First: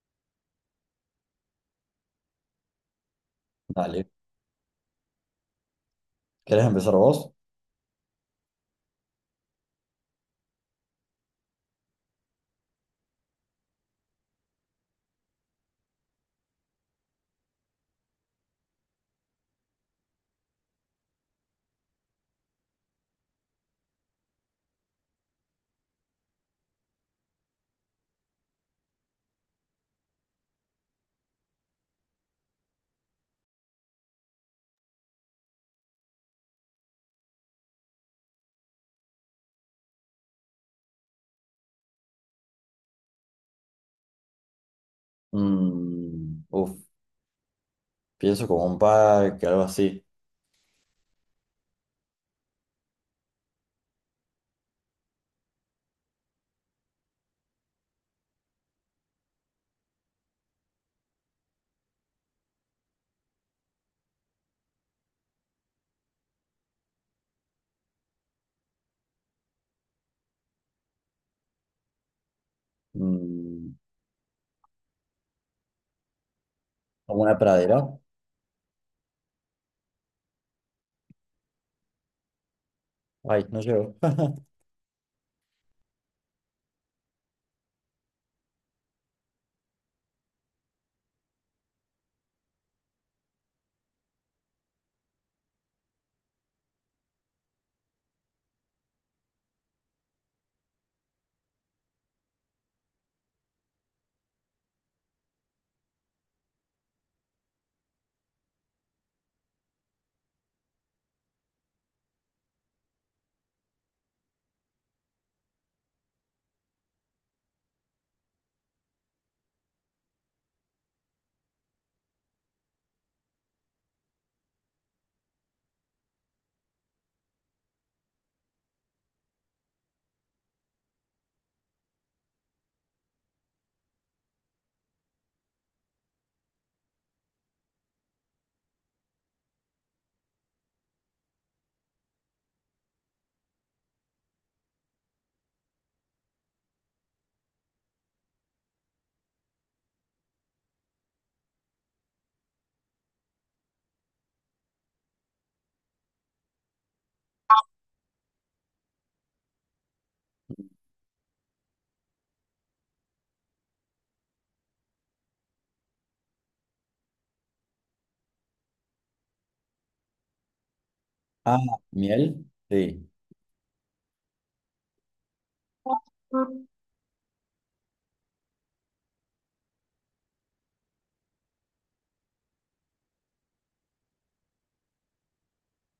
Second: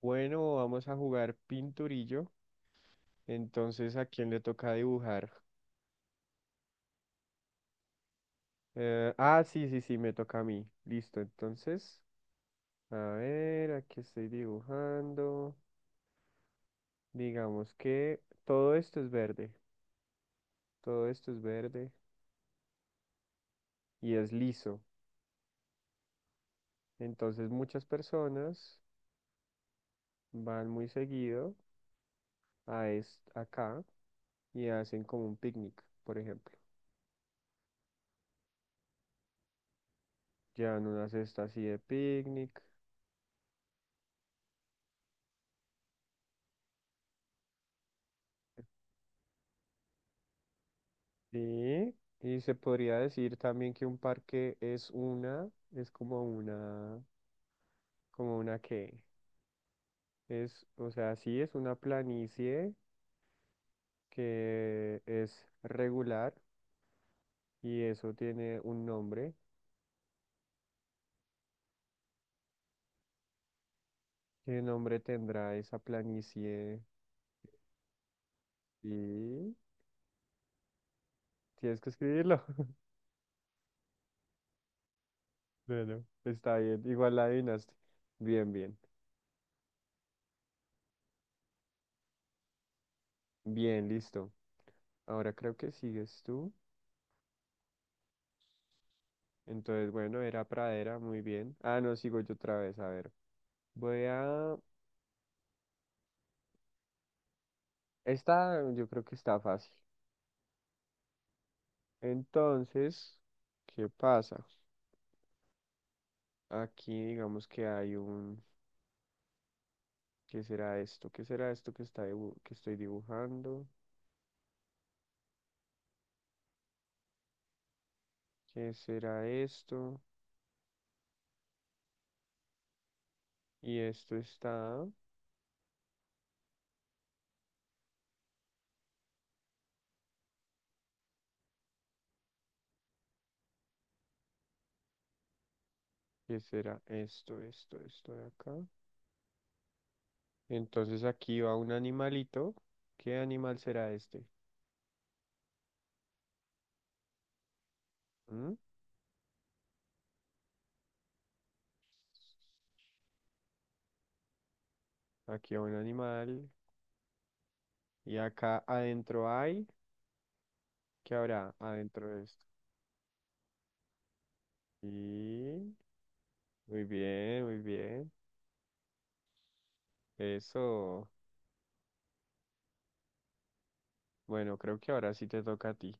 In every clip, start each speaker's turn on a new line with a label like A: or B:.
A: Bueno, vamos a jugar pinturillo. Entonces, ¿a
B: Dale.
A: quién le toca dibujar?
B: ¿Querés empezar vos?
A: Sí, sí, sí, me toca a mí. Listo, entonces, a ver, aquí estoy dibujando. Digamos que todo esto es verde, todo esto es verde y es liso. Entonces, muchas personas van muy seguido acá y hacen como un picnic, por ejemplo. Llevan una cesta así de picnic.
B: Mm, uf, Pienso como un parque, algo así.
A: Sí, y se podría decir también que un parque es una, es como una que es, o sea, sí es una planicie que es regular y eso tiene un nombre.
B: Mm,
A: ¿Qué nombre tendrá esa planicie?
B: como una pradera.
A: Y tienes que escribirlo.
B: Ay, no llego.
A: Bueno, está bien, igual la adivinaste. Bien, bien, bien, listo. Ahora creo que sigues tú. Entonces, bueno, era pradera, muy bien. Ah, no, sigo yo otra vez, a ver. Voy a... Esta yo creo que está fácil. Entonces, ¿qué pasa? Aquí digamos que hay un... ¿Qué será esto? ¿Qué será esto que está que estoy dibujando? ¿Qué será esto? Y esto está... ¿Qué será esto, esto, esto de acá? Entonces aquí va un animalito. ¿Qué animal será este? ¿Mm? Aquí va un animal. Y acá adentro hay... ¿Qué habrá
B: Ah,
A: adentro de esto?
B: miel. Sí,
A: Y... Muy bien, muy bien. Eso. Bueno, creo que ahora sí te toca a ti.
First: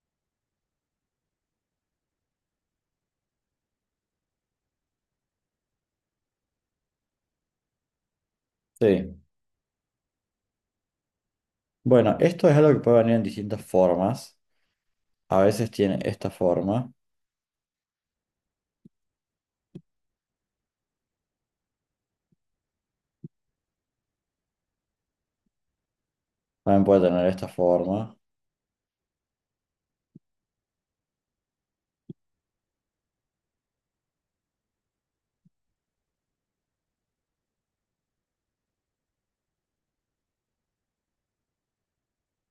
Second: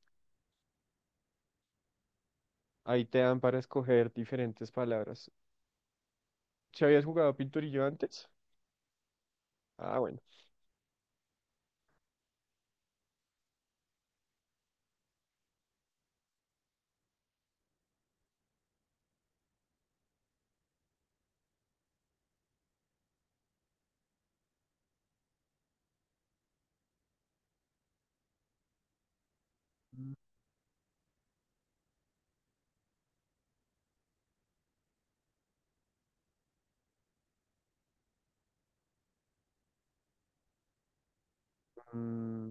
A: Ahí te dan para escoger diferentes palabras. ¿Si habías jugado pinturillo antes?
B: sí.
A: Ah, bueno.
B: Bueno, esto es algo que puede venir en distintas formas. A veces tiene esta forma. También puede tener esta forma.
A: Mm,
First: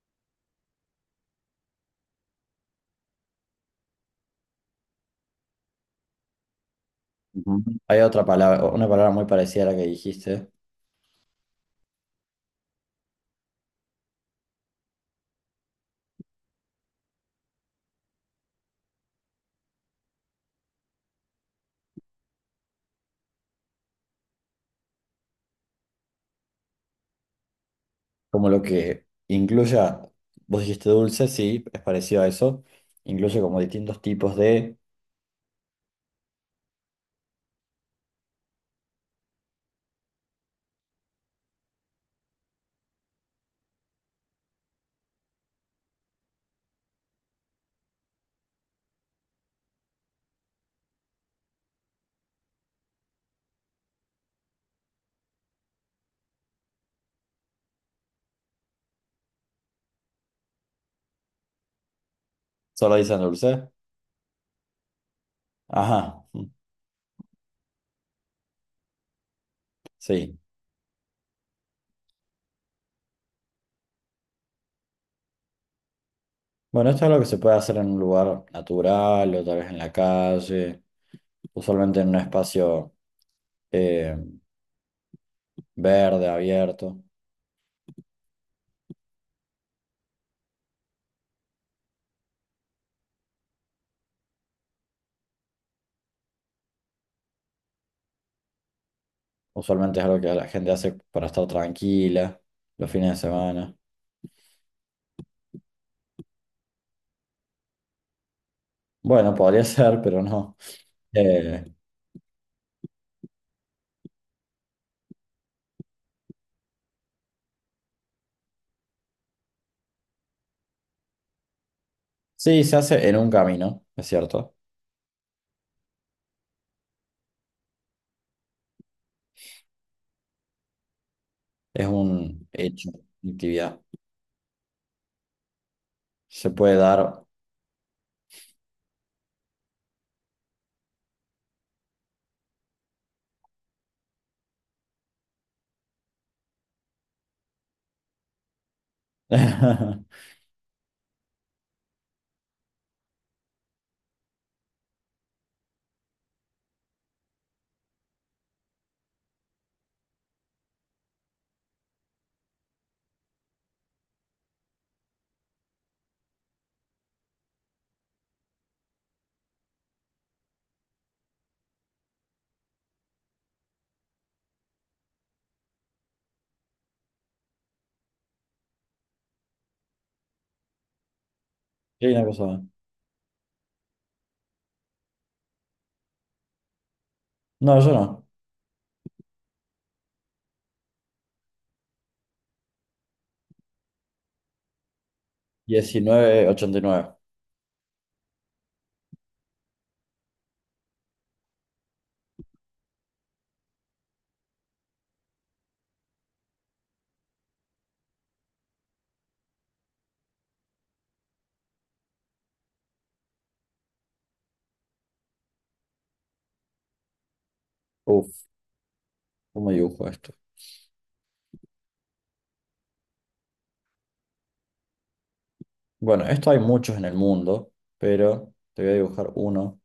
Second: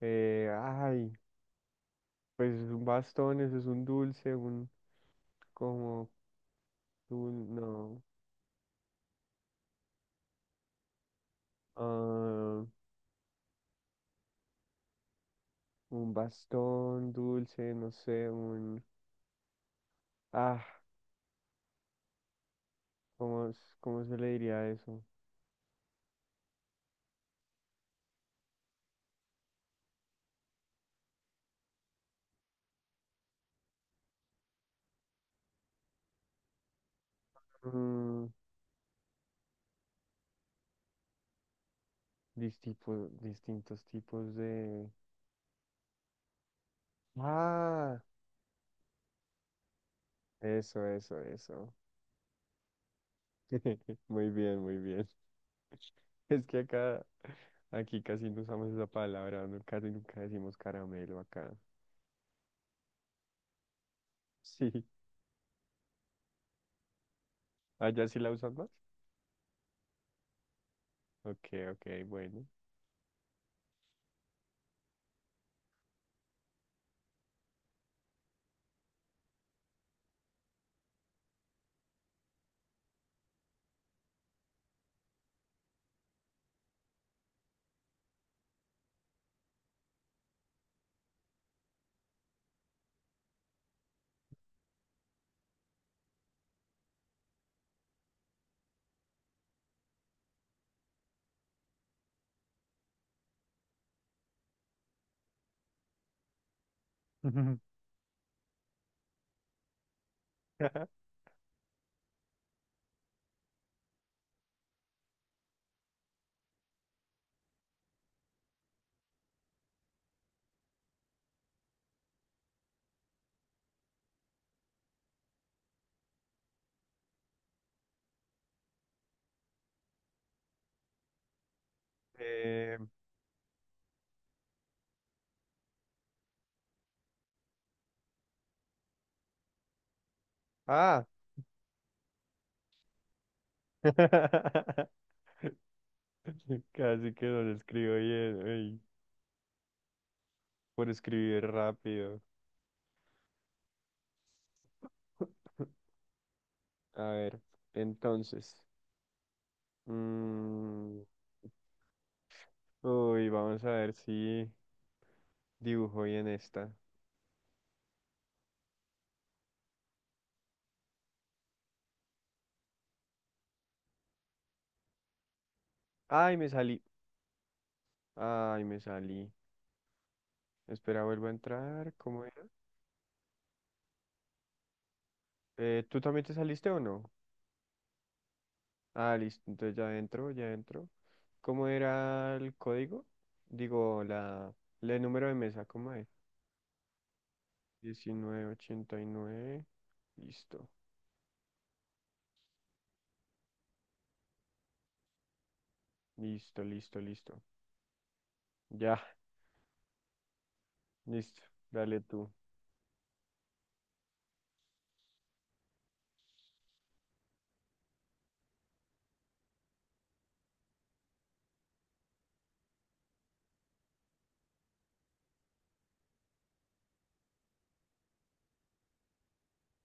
A: eh, ay, pues es un bastón, eso es un dulce, un como un
B: Ujú.
A: no.
B: Hay otra palabra, una palabra muy parecida a la que dijiste.
A: Ah, un bastón, dulce, no sé, un ah, ¿cómo, cómo se le diría a eso?
B: Como lo que incluya, vos dijiste dulce, sí, es parecido a eso. Incluye como distintos tipos de,
A: Mm, distintos tipos de. Ah, eso, eso, eso. Muy bien, muy bien. Es que acá, aquí casi no usamos esa palabra, casi nunca decimos caramelo acá.
B: solo dicen dulce.
A: Sí,
B: Ajá, mm,
A: allá sí la usan más.
B: sí.
A: Ok, ok, bueno.
B: Bueno, esto es lo que se puede hacer en un lugar natural o tal vez en la calle, usualmente en un espacio eh, verde, abierto. Usualmente es algo que la gente hace para estar tranquila los fines de semana. Bueno, podría ser, pero no. Eh, sí, se hace en un camino, es cierto. Es un
A: Eh,
B: hecho, una actividad. Se puede dar.
A: ah, casi que no lo escribo bien, ey, por escribir rápido. A ver, entonces, mm, uy, vamos a ver si dibujo bien esta. Ay, me salí. Ay, me salí. Espera, vuelvo a entrar.
B: Sí,
A: ¿Cómo
B: una
A: era?
B: cosa más.
A: ¿Tú también te saliste o no?
B: No, yo no.
A: Ah, listo. Entonces ya entro, ya entro. ¿Cómo era el código? Digo, la, el número de mesa, ¿cómo es?
B: 1989.
A: 1989. Listo, listo, listo, listo. Ya, listo. Dale tú.
B: Uf, ¿cómo dibujo esto? Bueno, esto hay muchos en el mundo, pero te voy a dibujar uno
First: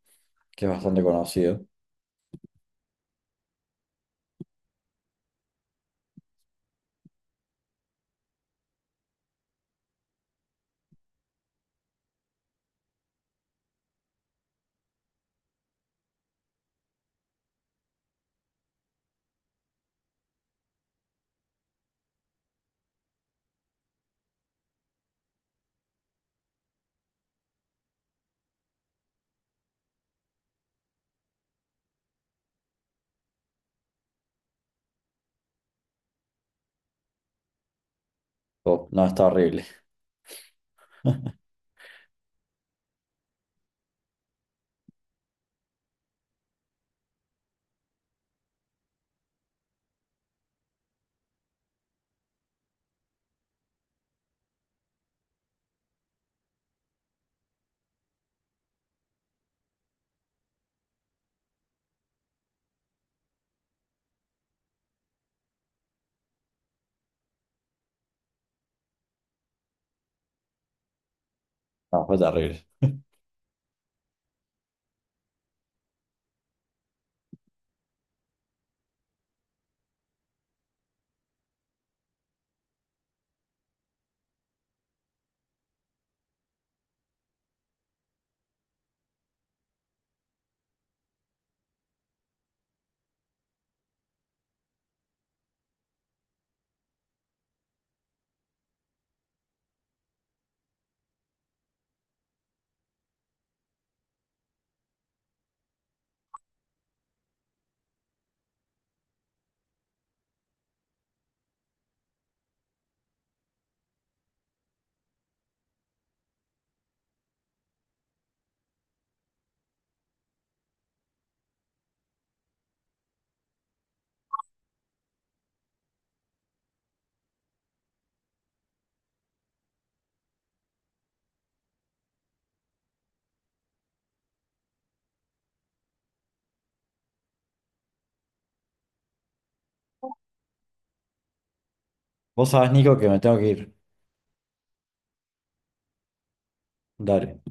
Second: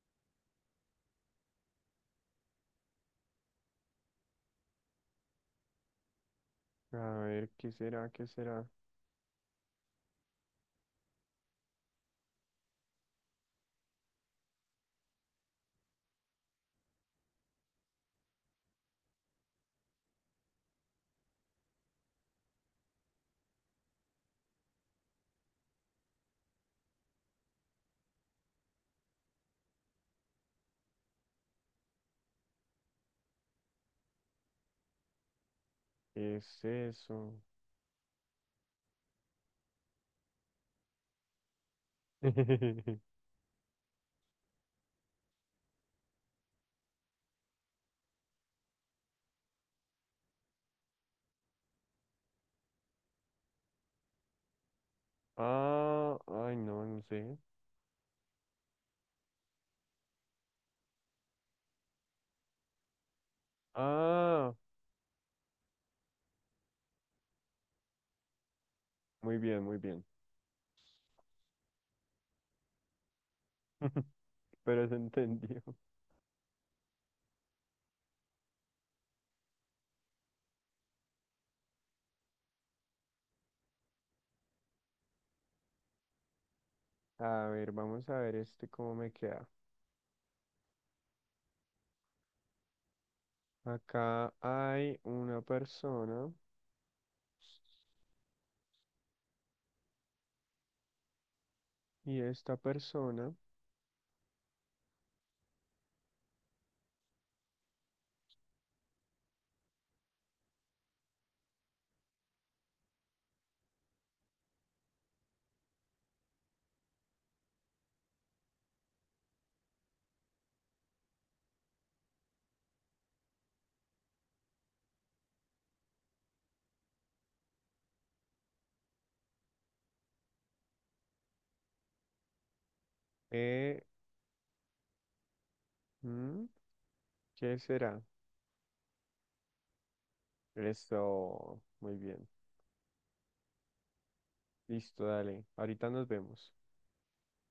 B: que es bastante conocido.
A: A ver, ¿qué será? ¿Qué será? ¿Qué es eso?
B: Oh, no, está horrible.
A: Ah, ay, no, no sé. Ah, muy bien, muy bien.
B: No, fue terrible.
A: Pero se entendió. A ver, vamos a ver este cómo me queda. Acá hay una persona y esta persona, eh, mm, ¿qué será? Esto, muy bien.
B: Vos sabés, Nico, que me tengo que ir.
A: Listo, dale. Ahorita nos vemos.
B: Dale.